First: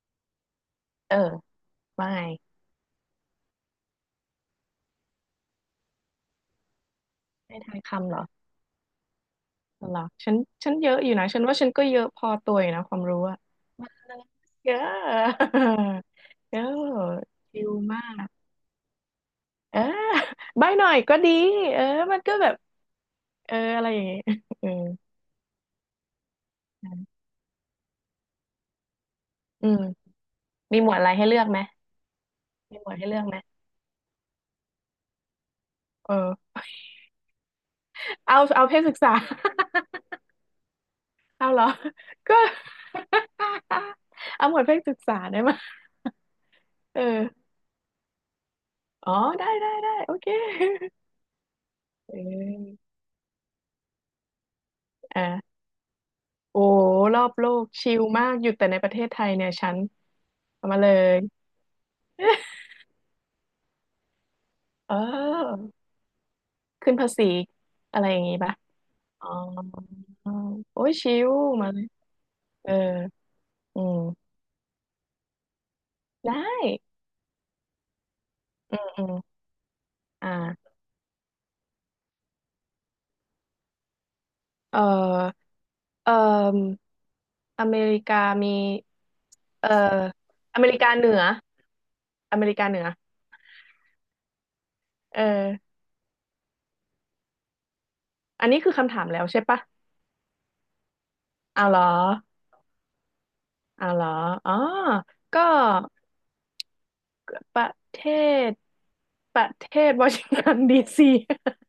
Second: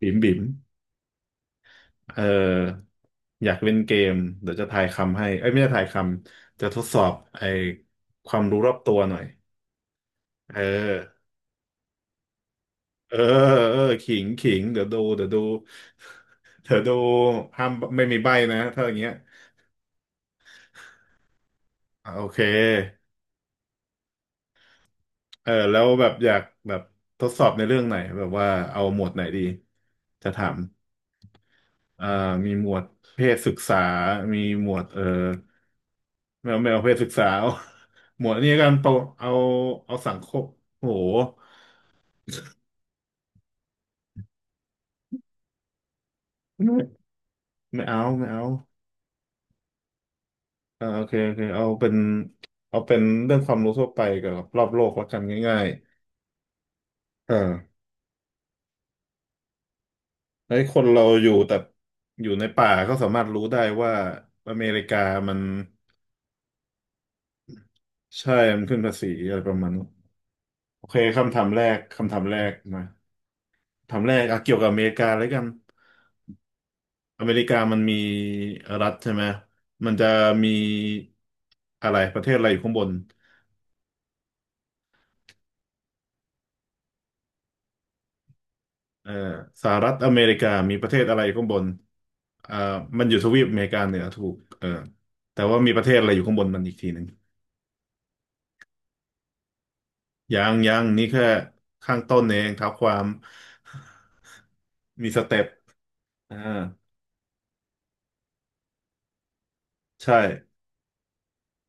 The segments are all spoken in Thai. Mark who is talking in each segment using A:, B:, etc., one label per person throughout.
A: บิ๋มบิ๋ม
B: เออว่า
A: เอ
B: ไง
A: ออยากเล่นเกมเดี๋ยวจะทายคำให้เอ้ยไม่ใช่ทายคำ จะทดสอบไอ้
B: ม่ทายคำเหรอ
A: ความรู้รอบตัวหน่อย
B: เหรอฉัน
A: เอ
B: เยอะอยู่
A: อ
B: นะฉันว่าฉันก็เยอะพอตัวอยู่นะความ
A: เออ
B: รู้อะ
A: เออขิงขิง
B: เย
A: เดี๋
B: อะ
A: ยวดูเดี๋ยวดู
B: เยอ
A: เดี๋ยวดู
B: ะชิ
A: ห้า
B: ล
A: ม
B: มา
A: ไม่มี
B: ก
A: ใบ้นะถ้าอย่างเงี้ย
B: เออใบหน่อยก็ดีเออ
A: อ่ะ
B: มัน
A: โอ
B: ก็
A: เค
B: แบบเอออะไรอย่างงี้ เออ
A: เออแล้วแบบอยากแบบทดสอบในเรื่องไหน แบบว่าเอาหมวดไหนดี
B: อืม
A: จะถาม
B: มีหมวดอะไรให้เลือกไหม
A: อ่ามีหม
B: มี
A: วด
B: หมวดให้เลื
A: เพ
B: อกไห
A: ศ
B: ม
A: ศึกษา มีหมวด
B: เอ
A: ไม่
B: อ
A: เอาไม่เอาเพศศึกษา เอาหมวด
B: เอา
A: อันนี้
B: เอา
A: กัน
B: เพศ
A: โต
B: ศึกษา
A: เอาเอา สังคมโห
B: เอาเหรอก็ เอาหมวดเพศศึกษาได้ไหม
A: ไม่
B: เออ
A: ไม่เอาไม่เอา
B: อ๋อได้ได้ได้โอเค
A: อ่าโอเคโอเคเอาเป็น
B: เออ
A: เอาเป็นเรื่องความรู้ทั่วไปกับรอบโลกแล้วกัน
B: อ่า
A: ง่าย
B: โอ้รอ
A: ๆ
B: บ
A: เออ
B: โลกชิลมากอยู่แต่ในประเทศไทยเนี่ยฉัน
A: ไอ้
B: เอา
A: ค
B: มา
A: น
B: เล
A: เรา
B: ย
A: อยู่แต่อยู่ในป่า ก็สามารถรู้ได้ว่าอเมริ
B: เอ
A: กามัน
B: อขึ้นภาษีอะไรอย่าง
A: ใช่
B: งี้ปะ
A: มันขึ้นภาษี
B: อ๋อ
A: อะไรประมาณนี้น
B: โอ้
A: โอ
B: ย
A: เค
B: ชิล
A: คำถามแร
B: มา
A: ก
B: เลย
A: คำถามแรก
B: เออ
A: มา
B: อื
A: คำถาม
B: ม
A: แรกเอาเกี่ยวกับอเมริกาแล้วกัน
B: ได้
A: อเมริกามันมี
B: อื
A: รั
B: ม
A: ฐ
B: อ
A: ใช่
B: ม
A: ไหม มันจะ
B: อ่า
A: มีอะไรประเทศอะไรอยู่ข้างบน
B: เออเอออเมริกามี
A: เอ่อส
B: เออ
A: หรัฐอเมริกา
B: อเม
A: มี
B: ริ
A: ป
B: กา
A: ระเทศ
B: เหนื
A: อะไร
B: อ
A: อยู่ข้างบน
B: อเม
A: อ่า
B: ริกาเหนือ
A: มันอยู่ทวีปอเมริกาเหนือถูกเออ
B: เออ
A: แต่ว่ามีประเทศอะไรอยู่ข้างบนมันอีกทีหนึ่ง
B: อันนี้คือคำถามแล้วใช่ปะ
A: ยังยังนี่แค่
B: เอาเหรอ
A: ข้างต้นเองเท้าความ
B: เอาเหรออ๋อ
A: มีสเต็
B: ก็
A: ปอ่า
B: ประเทศประเทศวอ
A: ใช่
B: ชิงตันดีซี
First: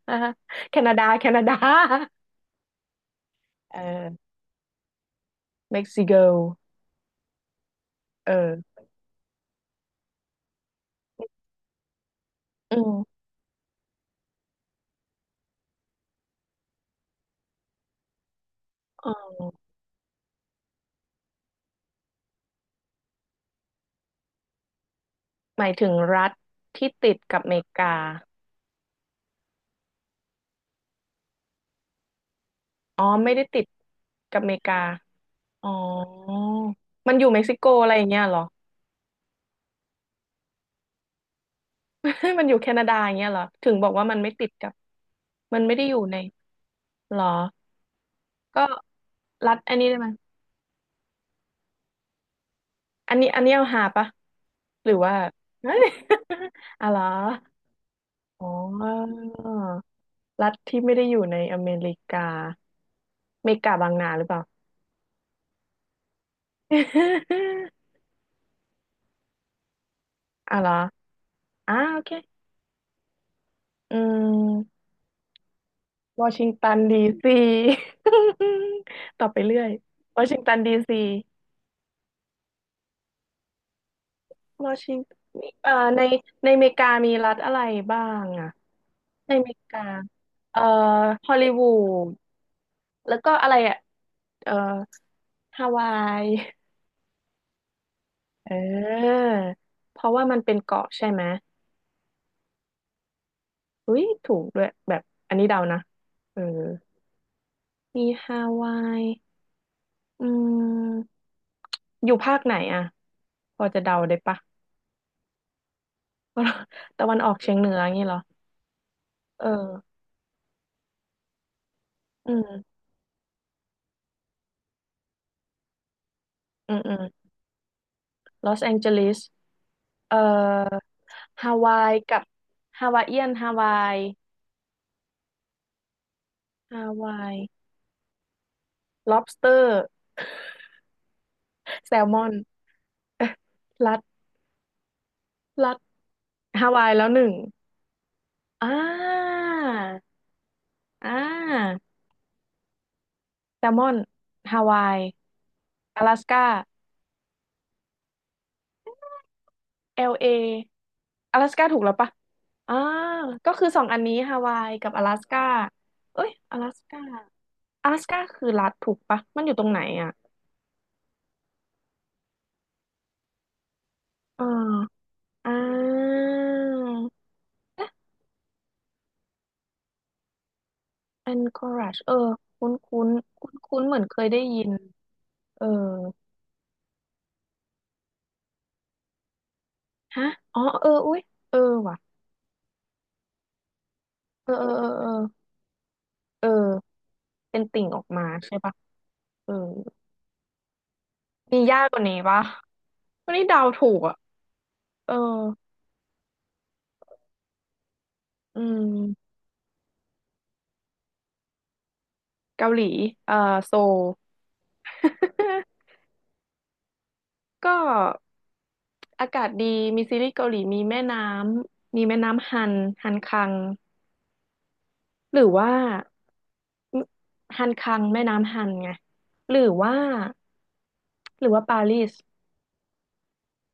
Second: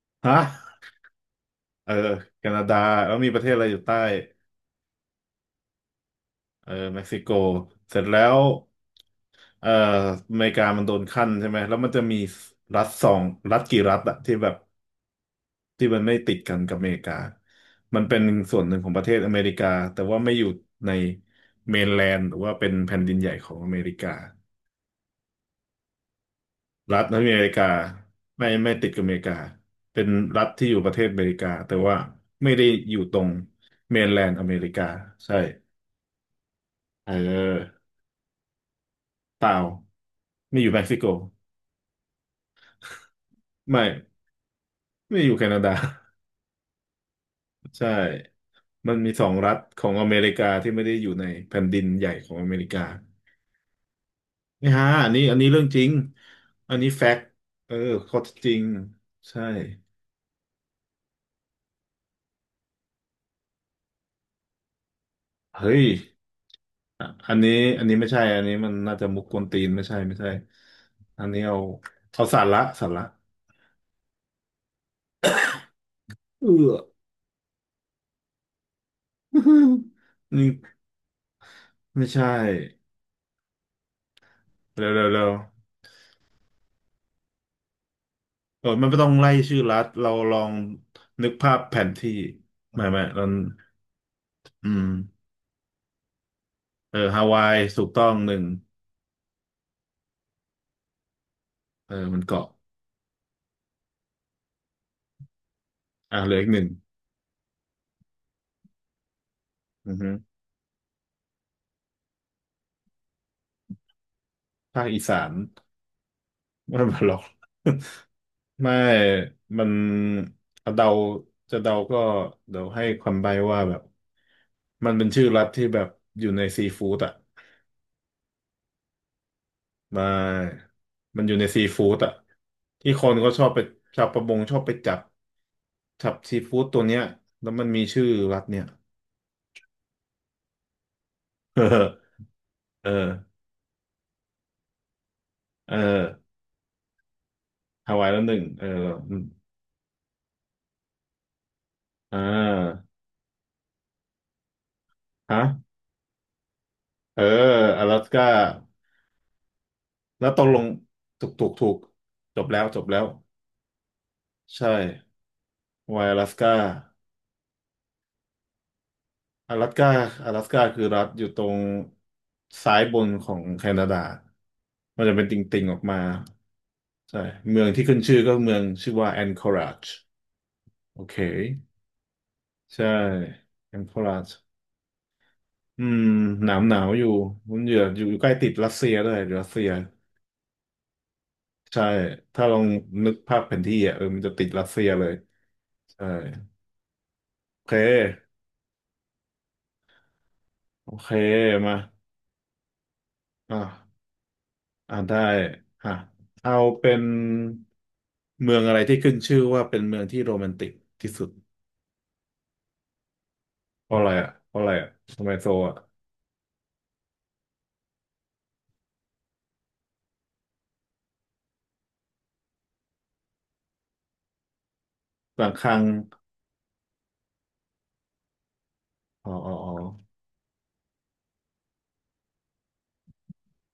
B: อ่าฮะ
A: ฮะ
B: แคนาดาแคนาดา
A: เออแคนาดาแล้วมีประเทศอะไรอ
B: เอ
A: ยู่ใต้
B: อเม็กซิโก
A: เออเม็กซิโกเสร็จแล้
B: เ
A: ว
B: ออ
A: เอ่ออเมริกามันโดนขั้นใช่ไหมแล้วมันจะมี
B: อื
A: รัฐสอ
B: ม
A: งรัฐกี่รัฐอะที่แบบที่มันไม่ติดกันกับอเมริกามันเป็นส่วนหนึ่งของประ
B: อ๋
A: เท
B: อ
A: ศอเมริกาแต่ว่าไม่อยู่ในเมนแลนด์หรือว่าเป็นแผ่นดินใหญ่ของอเมริกา
B: หมายถึงรัฐที่
A: รัฐ
B: ติ
A: ใน
B: ด
A: อเม
B: กับ
A: ริ
B: เม
A: กา
B: กา
A: ไม่ไม่ติดกับอเมริกาเป็นรัฐที่อยู่ประเทศอเมริกาแต่ว่าไม่ได้อยู่
B: อ๋อ
A: ตรง
B: ไม่ได้ติด
A: เมนแลน
B: กั
A: ด์
B: บ
A: อเม
B: เม
A: ริ
B: กา
A: กาใช่
B: อ๋อ
A: เ
B: มันอยู่เม็กซิโก
A: ออ
B: อะไรอย่างเงี้ยเหรอ
A: เปล่าไม่อยู่เม็กซิโก
B: มันอยู่แคนาดาอย่างเงี้ยเหรอถึง
A: ไม่
B: บอกว่ามันไม่ติดกับ
A: ไม่อยู่แค
B: มั
A: นา
B: น
A: ดา
B: ไม่ได้อยู่ในเหรอ
A: ใช่
B: ก็
A: มันมีสอง
B: รั
A: รัฐ
B: ฐอัน
A: ขอ
B: นี้
A: ง
B: ได้ไห
A: อ
B: มย
A: เมริกาที่ไม่ได้อยู่ในแผ่นดินใหญ่ของอเมริกา
B: อันนี้อันนี้เอาหาปะ
A: นี่ฮะ
B: หรือ
A: อัน
B: ว่า
A: นี้อันนี้เรื่ อง
B: อะ
A: จริง
B: ไ
A: อัน
B: ร
A: นี้
B: อ
A: แฟกต์เออข้อเท็จ
B: อ๋
A: จ
B: อ
A: ริงใช่
B: รัฐที่ไม่ได้อยู่ในอเมริกา เมกาบางนาหรือเปล่า
A: เฮ้ยอ่ะอันนี้อันนี้ไม่ใช่อันนี้มันน่าจะมุกกวนตีนไม่ใช่ไม่ใช่
B: อ่ะเหรอ
A: อันนี้เอา
B: อ่าโอเค
A: เอาสาระสาระ
B: อืมวอชิ
A: เอ
B: ง
A: อ
B: ตันดีซี ต่อไปเรื่อยวอ ชิง
A: นี่
B: ตันดีซี
A: ไม่ใช่
B: วอ
A: เร็ว
B: ชิง
A: เร็ว
B: ตัน
A: เร็ว
B: ในในอเมริกามีรัฐอะไรบ้างอะ
A: เออมันไม่ต้องไล่
B: ในอเม
A: ชื่อ
B: ริ
A: รั
B: กา
A: ฐเราลอง
B: เอ่อ
A: นึ
B: ฮ
A: ก
B: อลลี
A: ภาพ
B: วู
A: แผน
B: ด
A: ที่ไม่ไม่
B: แล้ว
A: เรา
B: ก็อะไรอะเอ่อ
A: อืม
B: ฮาวาย
A: เออฮาวายถูกต้องหนึ่ง
B: เออเพราะว่ามันเป็นเกาะใช่ไหม
A: เออมันเกาะ
B: อุ้ยถูกด้วยแบบอันนี้เดานะ
A: อ่ะเหลือ
B: เออ
A: อีกหนึ่ง
B: มีฮาวาย
A: อือฮึ
B: อืมอยู่ภาคไหนอ่ะพอจะเดาได้ปะ
A: ภาคอีสานไม่ มา
B: ตะ
A: หร
B: วั
A: อ
B: น
A: ก
B: ออกเฉียงเหนืออย่างงี้เหรอ
A: ไม่
B: เอ
A: มัน
B: อ
A: เดา จะเดาก็
B: อื
A: เดี๋ยว
B: ม
A: ให้ความใบ้ว่าแบบมันเป็นชื่อรัฐที่แบบอยู่ในซี
B: อืมอื
A: ฟู้ด
B: ม
A: อ่ะ
B: ลอสแองเจลิส
A: ไม
B: เอ่อ
A: ามันอยู่ใน
B: ฮา
A: ซี
B: วา
A: ฟู้
B: ย
A: ดอ่ะ
B: กับฮา
A: ที่
B: วา
A: ค
B: ย
A: น
B: เอีย
A: ก็
B: น
A: ชอ
B: ฮา
A: บไป
B: วาย
A: ชาวประมงชอบไปจับจับซีฟู้ดตั
B: ฮา
A: วเนี้ย
B: วาย
A: แล้วมันมีชื่อรัฐเนี่ย
B: lobster
A: เออ
B: แซลมอน
A: เออ
B: เอ๊ะ รัดรั
A: เออ
B: ดฮาวายแล้วหนึ่ง
A: ฮาวายแล้วหนึ่งเอ
B: อ่
A: ออม
B: าอ่า
A: อ่า
B: แซลมอนฮาวาย
A: ฮะ
B: 阿拉斯า
A: เอออลาสก้า แล้
B: LA
A: วตกลงถูก
B: 阿拉
A: ถูก
B: ส
A: ถู
B: ก้า
A: ก
B: ถูกแล้วปะ
A: จบแล้ว
B: อ่า
A: จบแล้ว
B: ก็คือสองอันนี้ฮาวา
A: ใช่
B: ยกับ阿拉สก้า
A: ไวอ
B: เอ้
A: ลา
B: ย
A: สก้า
B: 阿拉สก้า阿拉สก้าคือรัฐถูกปะมันอ
A: อ
B: ยู่ตร
A: ลา
B: ง
A: ส
B: ไหน
A: ก้า
B: อ่ะ
A: อลาสก้าคือรัฐอยู่ตรงซ้ายบนของแคนาดา
B: อ่
A: มัน
B: า
A: จะเป็นต
B: อ่
A: ิ่งๆออกมา
B: า
A: ใช่เมืองที่ขึ้นชื่อก็เมืองชื่อว่าแอนคอราจโอเค
B: Anchorage เออคุ้น
A: ใช่
B: คุ้นคุ้น
A: แอ
B: คุ้
A: น
B: นๆ
A: ค
B: เหมื
A: อ
B: อน
A: รา
B: เค
A: จ
B: ยได้ยิน เออ
A: อืมหนาวหนาวอยู่มันอยู่อยู่ใกล้ติดรัสเซียด้วยรัสเซีย
B: ฮะ อ๋อเอออุ้ยเออ
A: ใช่
B: ว่ะ
A: ถ้าลองนึกภาพแผนที่อ่ะเออมันจะติ
B: เอ
A: ด
B: อ
A: รั
B: เอ
A: ส
B: อ
A: เซี
B: เอ
A: ย
B: อ
A: เล
B: เออ
A: ยใช่
B: เออเป็น
A: โอเค
B: ติ่งออกมาใช่ปะเออ
A: โอเค
B: มี
A: มา
B: ยากกว่านี้ปะวันนี้เดาถู
A: อ่า
B: กอ่ะ
A: อ่า
B: เออ
A: ได้อ่ะเอาเป็นเมือ
B: อื
A: งอะไรที่ขึ้น
B: ม
A: ชื่อว่าเป็นเมืองที่โรแมนติกที่สุด
B: เกาหลีเอ่อโซ
A: เพ
B: ล
A: ราะอะไรอ่ะเพราะอะไรอ่ะทำไมโซอ่ะ
B: ก็อากาศดีมีซีรีส์เกาหลีมีแม่น้ำมีแม่น้ำฮันฮันคังหรื
A: บา
B: อ
A: งค
B: ว่า
A: รั้ง
B: ฮันคังแม่น้ำฮันไง
A: อ๋ออ๋อ
B: หรื
A: อ๋
B: อ
A: อ
B: ว่าหรือว่าปารีส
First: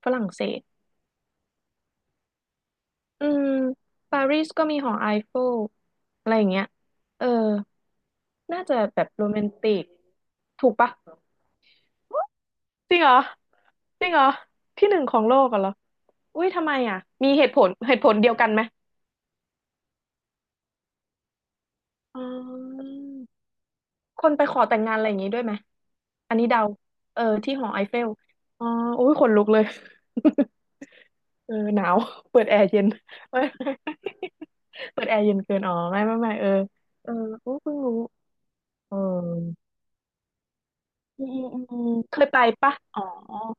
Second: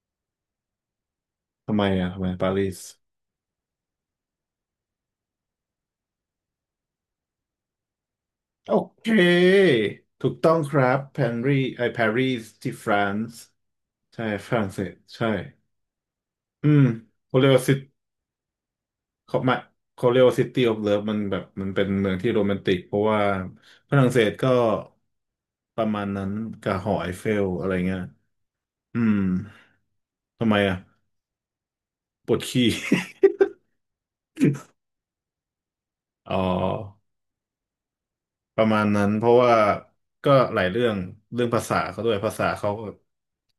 B: ฝรั่งเศส
A: ทำไมอ่ะทำไมปารีส
B: อืมปารีสก็มีหอไอเฟลอะไรอย่างเงี้ยเออน่า
A: โอ
B: จะแบ
A: เค
B: บโรแมนติก
A: ถูกต้อง
B: ถู
A: ค
B: ก
A: รั
B: ปะ
A: บปารีสไอปารีสที่ฝ
B: จริ
A: รั่
B: งเหรอ
A: ง
B: จริงเหร
A: ใช่
B: อ
A: ฝรั่งเศ
B: ที่
A: ส
B: หนึ่งของ
A: ใช่
B: โลกอะเหรออุ้ยทำ
A: อื
B: ไม
A: ม
B: อ่ะมี
A: โอ
B: เห
A: เล
B: ตุผ
A: วา
B: ล
A: ซิ
B: เหตุผลเดียวกันไหม
A: เขาหมายเขาเรียกว่าซิตี้ออฟเลิฟมันแบบมันเป็นเมือง
B: อ๋อ
A: ที่โรแมนติกเพราะว่าฝรั่งเศ
B: ค
A: ส
B: นไป
A: ก็
B: ขอแต่งงานอะไรอย่างงี้ด้วยไหม
A: ประมาณนั้น
B: อันนี้เดา
A: กับหอไอ
B: เออ
A: เฟล
B: ที่ห
A: อะ
B: อ
A: ไร
B: ไอเฟ
A: เงี้ย
B: ลอ๋อ
A: อื
B: อุ้ย
A: ม
B: ขนลุกเลย
A: ทำไมอ่ะ
B: เออหนาว
A: ปว
B: เปิ
A: ด
B: ดแอร์
A: ขี้
B: เย็น เออเปิดแอร์เย็นเกินอ๋อไม่ไม่
A: อ๋
B: ไม่
A: อ
B: เออเออโอ้เพิ่งรู้
A: ประมาณ
B: เออ
A: นั้นเพราะว่าก็หลายเรื่องเรื่องภาษาเขาด้ว
B: เค
A: ย
B: ย
A: ภา
B: ไป
A: ษาเขา
B: ปะ
A: ก็
B: อ๋อ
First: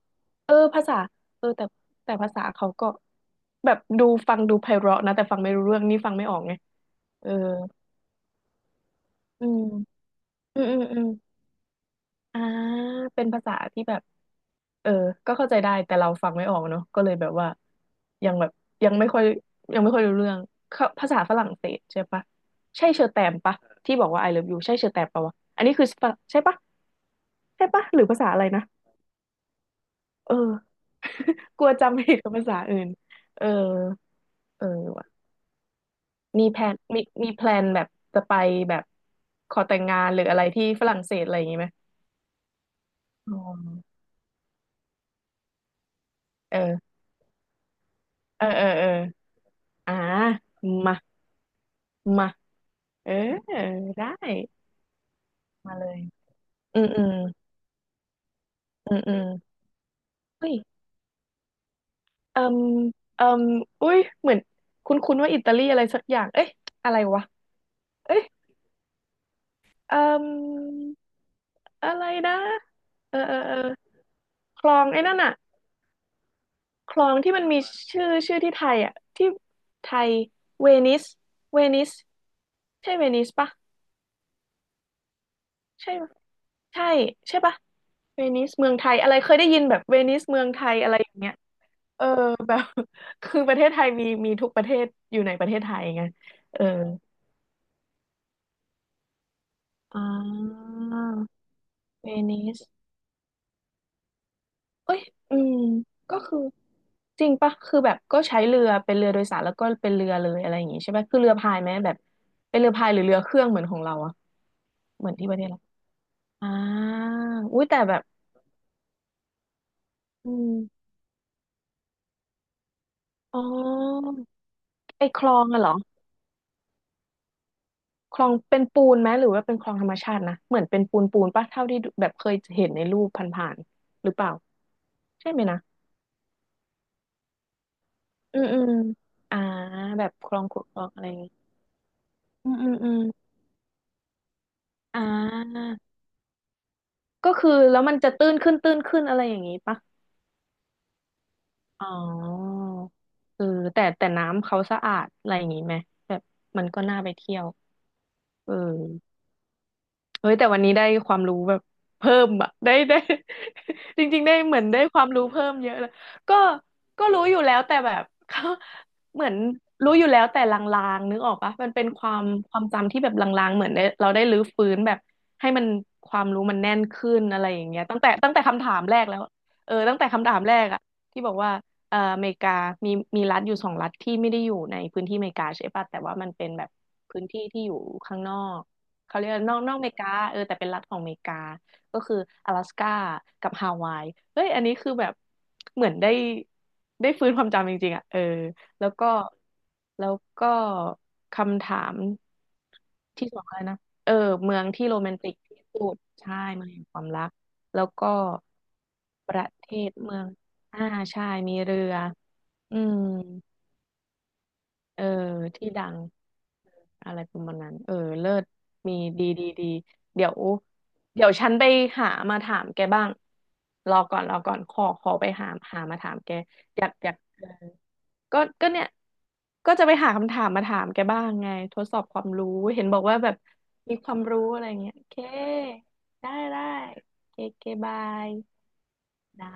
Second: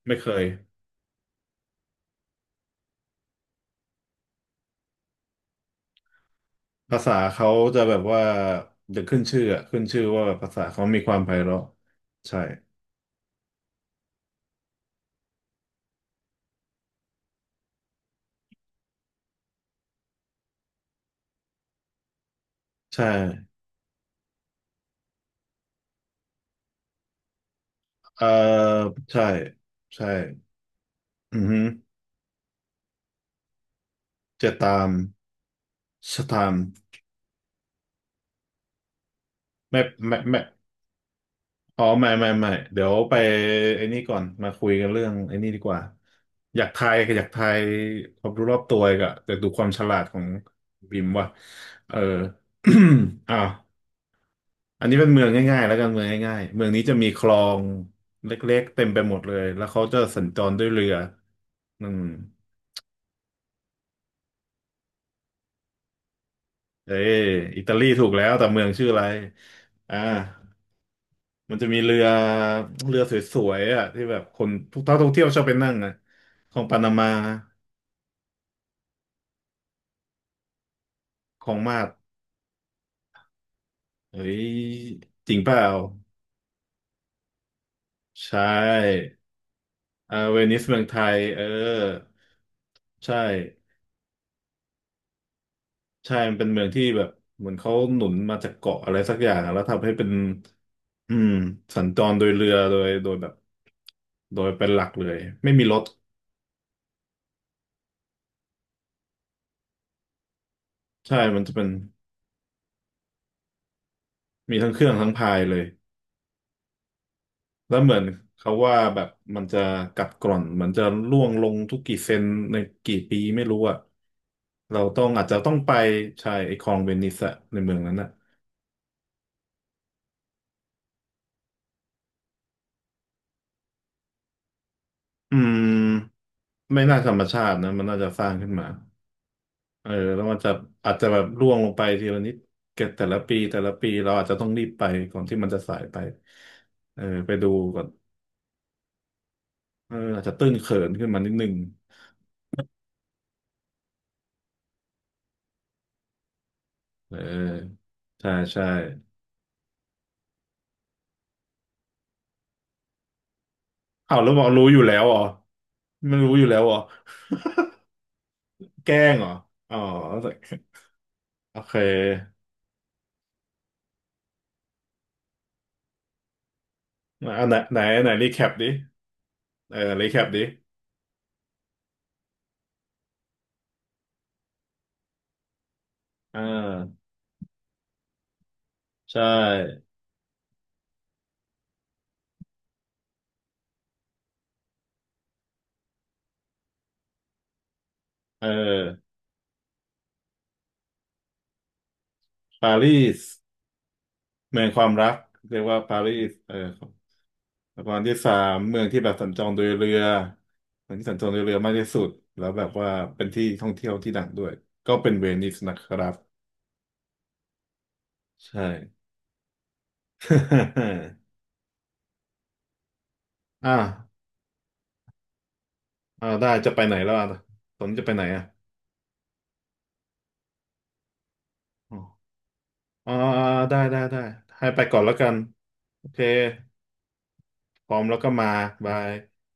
A: ไม่เคย
B: เออภาษาเออแต่แต่ภาษาเขาก็แบบดูฟังดูไพเราะนะแต่ฟังไม่รู้เรื่องนี่ฟังไม่ออกไง
A: ภาษา
B: เออ
A: เขาจะแบบว่าเดขึ้นชื่อ
B: อื
A: อะ
B: ม
A: ขึ้นชื่อว่าภา
B: อื
A: ษา
B: มอืม
A: เขา
B: อื
A: มี
B: ม
A: ความไพเราะใช่
B: อ่าเป็นภาษาที่แบบ เออก็เข้าใจได้ แต่เราฟังไม่ออกเนาะก็เลยแบบว่ายังแบบยังไม่ค่อยยังไม่ค่อยรู้เรื่องเขาภาษาฝรั่งเศสใช่ปะใช่เช
A: ใช่
B: อแตมปะที่บอกว่า I love you ใช่เชอแตมปะวะอันนี้คือฝรั่งใช่ปะใช่ปะหรือภา
A: เออ
B: ษาอะไรนะ
A: ใช่ใช่
B: เออ
A: อือ ฮึ
B: กลัวจำผิดกับภาษาอื่นเออ
A: จะ
B: เออ
A: ตาม
B: ว่ะ
A: ส
B: มี
A: ถาม
B: แพลน
A: ป
B: มีมีแพลนแบบจะไปแบบขอแต่
A: ไม่
B: งงาน
A: ไม่
B: หรืออะ
A: ไม่
B: ไรที่ฝรั่งเศสอะไรอย่างงี้ไหม
A: อ๋อไม่ไม่ไม่เดี๋ยวไป
B: อ๋
A: ไอ้
B: อ
A: นี่ก่อนมาคุยกันเรื่องไอ้นี่ดีกว่าอยากทา
B: เออ
A: ยอยากทายความ
B: เอ
A: รู้
B: อ
A: รอบ
B: เออ
A: ตัว
B: เออ
A: อีกอะแต่ดูความฉ
B: อ่า
A: ลาดของ
B: มา
A: บิมว่ะเออ
B: มาเออ
A: อ้าว
B: ได้
A: อันนี้เป็นเมืองง่ายๆแล้
B: มา
A: วกั
B: เล
A: น
B: ย
A: เมืองง่ายๆเมือง
B: อื
A: นี้
B: ม
A: จะ
B: อื
A: มี
B: ม
A: คลองเล็กๆเต็ม
B: อื
A: ไป
B: ม
A: ห
B: อื
A: มด
B: ม
A: เลยแล้วเขาจะสัญจ
B: เฮ้
A: ร
B: ย
A: ด้วยเรืออืม
B: เอืมเอืมอุ้ยเหมือนคุ้นๆว่าอิตาลีอะไรสักอย่างเอ๊ะอะ
A: เอ้
B: ไร
A: ย
B: วะ
A: อิตาลีถูกแล้
B: เอ๊ะ
A: วแต่เมืองชื่ออะไร
B: เอื
A: อ่า
B: ม
A: มันจะมี
B: อะ
A: เรื
B: ไร
A: อ
B: นะ
A: เรือส
B: เออเออ
A: ว
B: เออ
A: ยๆอ่ะที่แบบคน
B: คล
A: ทุ
B: อ
A: ก
B: ง
A: ท่า
B: ไอ้
A: ท่อง
B: นั่น
A: เที่ยว
B: อะ
A: ชอบไปนั่งนะของปานา
B: คล
A: มา
B: องที่มันมีชื่อชื่อที่ไทยอะที่ไทยเวนิส
A: ของ
B: เว
A: มา
B: นิ
A: ด
B: สใช่เวนิสปะ
A: เฮ้ยจริงเปล่า
B: ใช่ปะใช่ใช่ปะเว
A: ใช่
B: นิสเมืองไทยอะไรเคยได้ยินแบบเว
A: เอ
B: นิ
A: อ
B: ส
A: เว
B: เมือง
A: นิ
B: ไท
A: ส
B: ย
A: เมือง
B: อะ
A: ไท
B: ไรอย่า
A: ย
B: งเงี้ย
A: เออ
B: แบบ
A: ใช่
B: คือประเทศไทยมีทุกประเทศอยู่ในประเทศไทยไง
A: ใช่มันเป็น
B: เอ
A: เมื
B: อ
A: องที่แบบเหมือนเขาหนุนมาจากเกาะอะไรสักอย่างอะแล้วทำให้
B: อ่
A: เป็น
B: า
A: อืมสัญจ
B: เว
A: รโดย
B: นิ
A: เรือ
B: ส
A: โดยโดยแบบโดยเป็นหลัก
B: เอ้ย
A: เลย
B: อื
A: ไม่
B: ม
A: มีรถ
B: ก็คือจริงปะคือแบบก็ใช้เรือเป็นเรือโดยสารแล้วก็เป็นเรือเลยอะไรอย่างงี้ใช่ปะ
A: ใช่
B: คือเรือ
A: มันจะ
B: พาย
A: เป็น
B: ไหมแบบเป็นเรือพายหรือเรือเครื่องเหมือนของเราอะ
A: มีทั้งเครื่อง
B: เห
A: ทั้
B: มื
A: ง
B: อนที่
A: พา
B: ป
A: ย
B: ระเทศ
A: เล
B: เรา
A: ย
B: อ่าอุ้ย
A: แล้
B: แต่
A: วเห
B: แบ
A: มือ
B: บ
A: นเขาว่าแบบมันจะกัดก
B: อื
A: ร่อนมันจะ
B: ม
A: ร่วงลงทุกกี่เซนในกี่ปี
B: อ๋
A: ไม่รู้อะ
B: อ
A: เราต้
B: ไอ
A: อง
B: ค
A: อาจ
B: ล
A: จะ
B: อง
A: ต้อง
B: อะเหร
A: ไป
B: อ
A: ใช่ไอ้คลองเวนิสอะในเมืองนั้นอะ
B: คลองเป็นปูนไหมหรือว่าเป็นคลองธรรมชาตินะเหมือนเป็นปูนปูนปะเท่าที่ดูแบบเคยเห็นในรูปผ่านๆหรือเปล่าใช่
A: อื
B: ไหมนะ
A: มไม่น่าธรรมชาตินะมันน่าจะสร้าง
B: อืม
A: ขึ้น
B: อื
A: มา
B: มอ่า
A: เออ
B: แบบ
A: แล้ว
B: ค
A: มั
B: ล
A: น
B: อง
A: จะ
B: ขุดคลอง
A: อาจ
B: อะไร
A: จะ
B: อ
A: แบ
B: ย่าง
A: บ
B: งี้
A: ร่วงลงไปทีละนิด
B: อืมอืม
A: เกิ
B: อื
A: ด
B: ม
A: แต่ละปีแต่ละปีเราอาจจะต้องรีบไป
B: อ่
A: ก่อนที่มันจะ
B: า
A: สายไปเออไป
B: ก็
A: ดู
B: คือแล้
A: ก่อ
B: ว
A: น
B: มันจะตื้นขึ้นตื้นขึ้นอะไรอย่างงี้ปะ
A: เอออาจจะตื้นเขินขึ้นมานิดนึง
B: อ๋อเออแต่น้ำเขาสะอาดอะไรอย่างงี้ไหมแบบมันก็น่าไป
A: เอ
B: เที่ยว
A: อใช่
B: เออ
A: ใช่
B: เฮ้ยแต่วันนี้ได้ความรู้แบบเพิ่มอะได้ จ
A: อ้า
B: ริ
A: ว
B: งๆ
A: แล้ว
B: ได้
A: บอก
B: เหมือ
A: รู้
B: น
A: อ
B: ได้
A: ยู่แล้
B: ควา
A: ว
B: ม
A: เหรอ
B: รู้เพิ่มเยอะเลย
A: ไม่รู้
B: ก็
A: อยู่แล้วเหรอ
B: ก็รู้อยู่แล้วแต่แบบเขา
A: แกล้ง
B: เห
A: เหร
B: มื
A: อ
B: อน
A: อ๋อ
B: รู้อยู่แล้วแต่ลางๆนึกออกปะ
A: โอ
B: มัน
A: เค
B: เป็นความจำที่แบบลางๆเหมือนได้เราได้รื้อฟื้นแบบให้มันความรู้มันแน่นขึ้นอะ
A: เอา
B: ไร
A: ไหน
B: อย่าง
A: ไหน
B: เงี้ยตั้ง
A: ไหน
B: แต่
A: รี
B: ตั้ง
A: แค
B: แต่
A: ป
B: คำ
A: ดิ
B: ถามแรกแล้วเอ
A: เอ
B: อ
A: อ
B: ตั้งแต่
A: รีแค
B: คำ
A: ป
B: ถา
A: ดิ
B: มแรกอะที่บอกว่าอเมริกามีมีรัฐอยู่2 รัฐที่ไม่ได้อยู่ในพื้นที่อเมริกาใช่ปะแต่ว่ามัน
A: อ่
B: เป็นแบบ
A: า
B: พื้นที่ที่อยู่ข้างนอก
A: ใช
B: เขาเรียกว่านอกอ
A: ่
B: เมริกาเออแต่เป็นรัฐของอเมริกาก็คือ阿拉斯ก้ากับฮาวายเฮ้ยอันนี้คือแบบเหมือนได้ฟื้นความจำจริงๆอ่ะเออ
A: เอ
B: แล้วก็
A: อ
B: แล้วก็คำถาม
A: ปารีส
B: ที่สองอะไรนะเออเมื
A: เมื
B: อง
A: องค
B: ที่
A: วาม
B: โร
A: รั
B: แม
A: ก
B: นติก
A: เรี
B: ที่
A: ยกว่า
B: สุด
A: ปารีส
B: ใช่
A: เออ
B: เมืองแห่งความรัก
A: แล้
B: แล้
A: ว
B: ว
A: ก็อัน
B: ก็
A: ที่สามเมืองที่แบบสัญ
B: ป
A: จ
B: ระ
A: รโด
B: เท
A: ยเรื
B: ศ
A: อ
B: เมืองอ่า
A: เมืองที่สัญจ
B: ใช่
A: รโดยเรื
B: มี
A: อมาก
B: เรื
A: ที่
B: อ
A: สุดแล้วแบบ
B: อื
A: ว่า
B: ม
A: เป็นที่ท่องเที่ยวที่ดังด้วย ก็
B: เออ
A: เป็นเวนิส
B: ที่
A: นะ
B: ดั
A: ค
B: ง
A: รับ
B: อะไรประมาณนั้นเออเลิศ
A: ใช่
B: มีดีเดี๋ยวเดี๋ยวฉันไปหามาถามแกบ้าง
A: อ่า
B: รอก่อนรอก่อนขอไปหาหามาถาม
A: อ่า
B: แก
A: ได้จะ
B: อ
A: ไป
B: ยาก
A: ไหน
B: อ
A: แล้
B: ยา
A: ว
B: ก
A: อ่ะ
B: เออ
A: ตอนนี้จะไปไหน
B: ก็
A: อ่ะ
B: ก็เนี่ยก็จะไปหาคำถามมาถามแกบ้างไงทดสอบความรู้เห็นบอก
A: อ่า
B: ว่าแบบ
A: ได้
B: มี
A: ได้
B: ควา
A: ได้
B: มรู้อะไร
A: ให้ไป
B: เงี้ย
A: ก่อ
B: โอ
A: นแล้ว
B: เค
A: กันโอเค
B: ได้โอเคโอเค
A: พ
B: บา
A: ร้อมแล้วก็
B: ย
A: มาบาย
B: ได้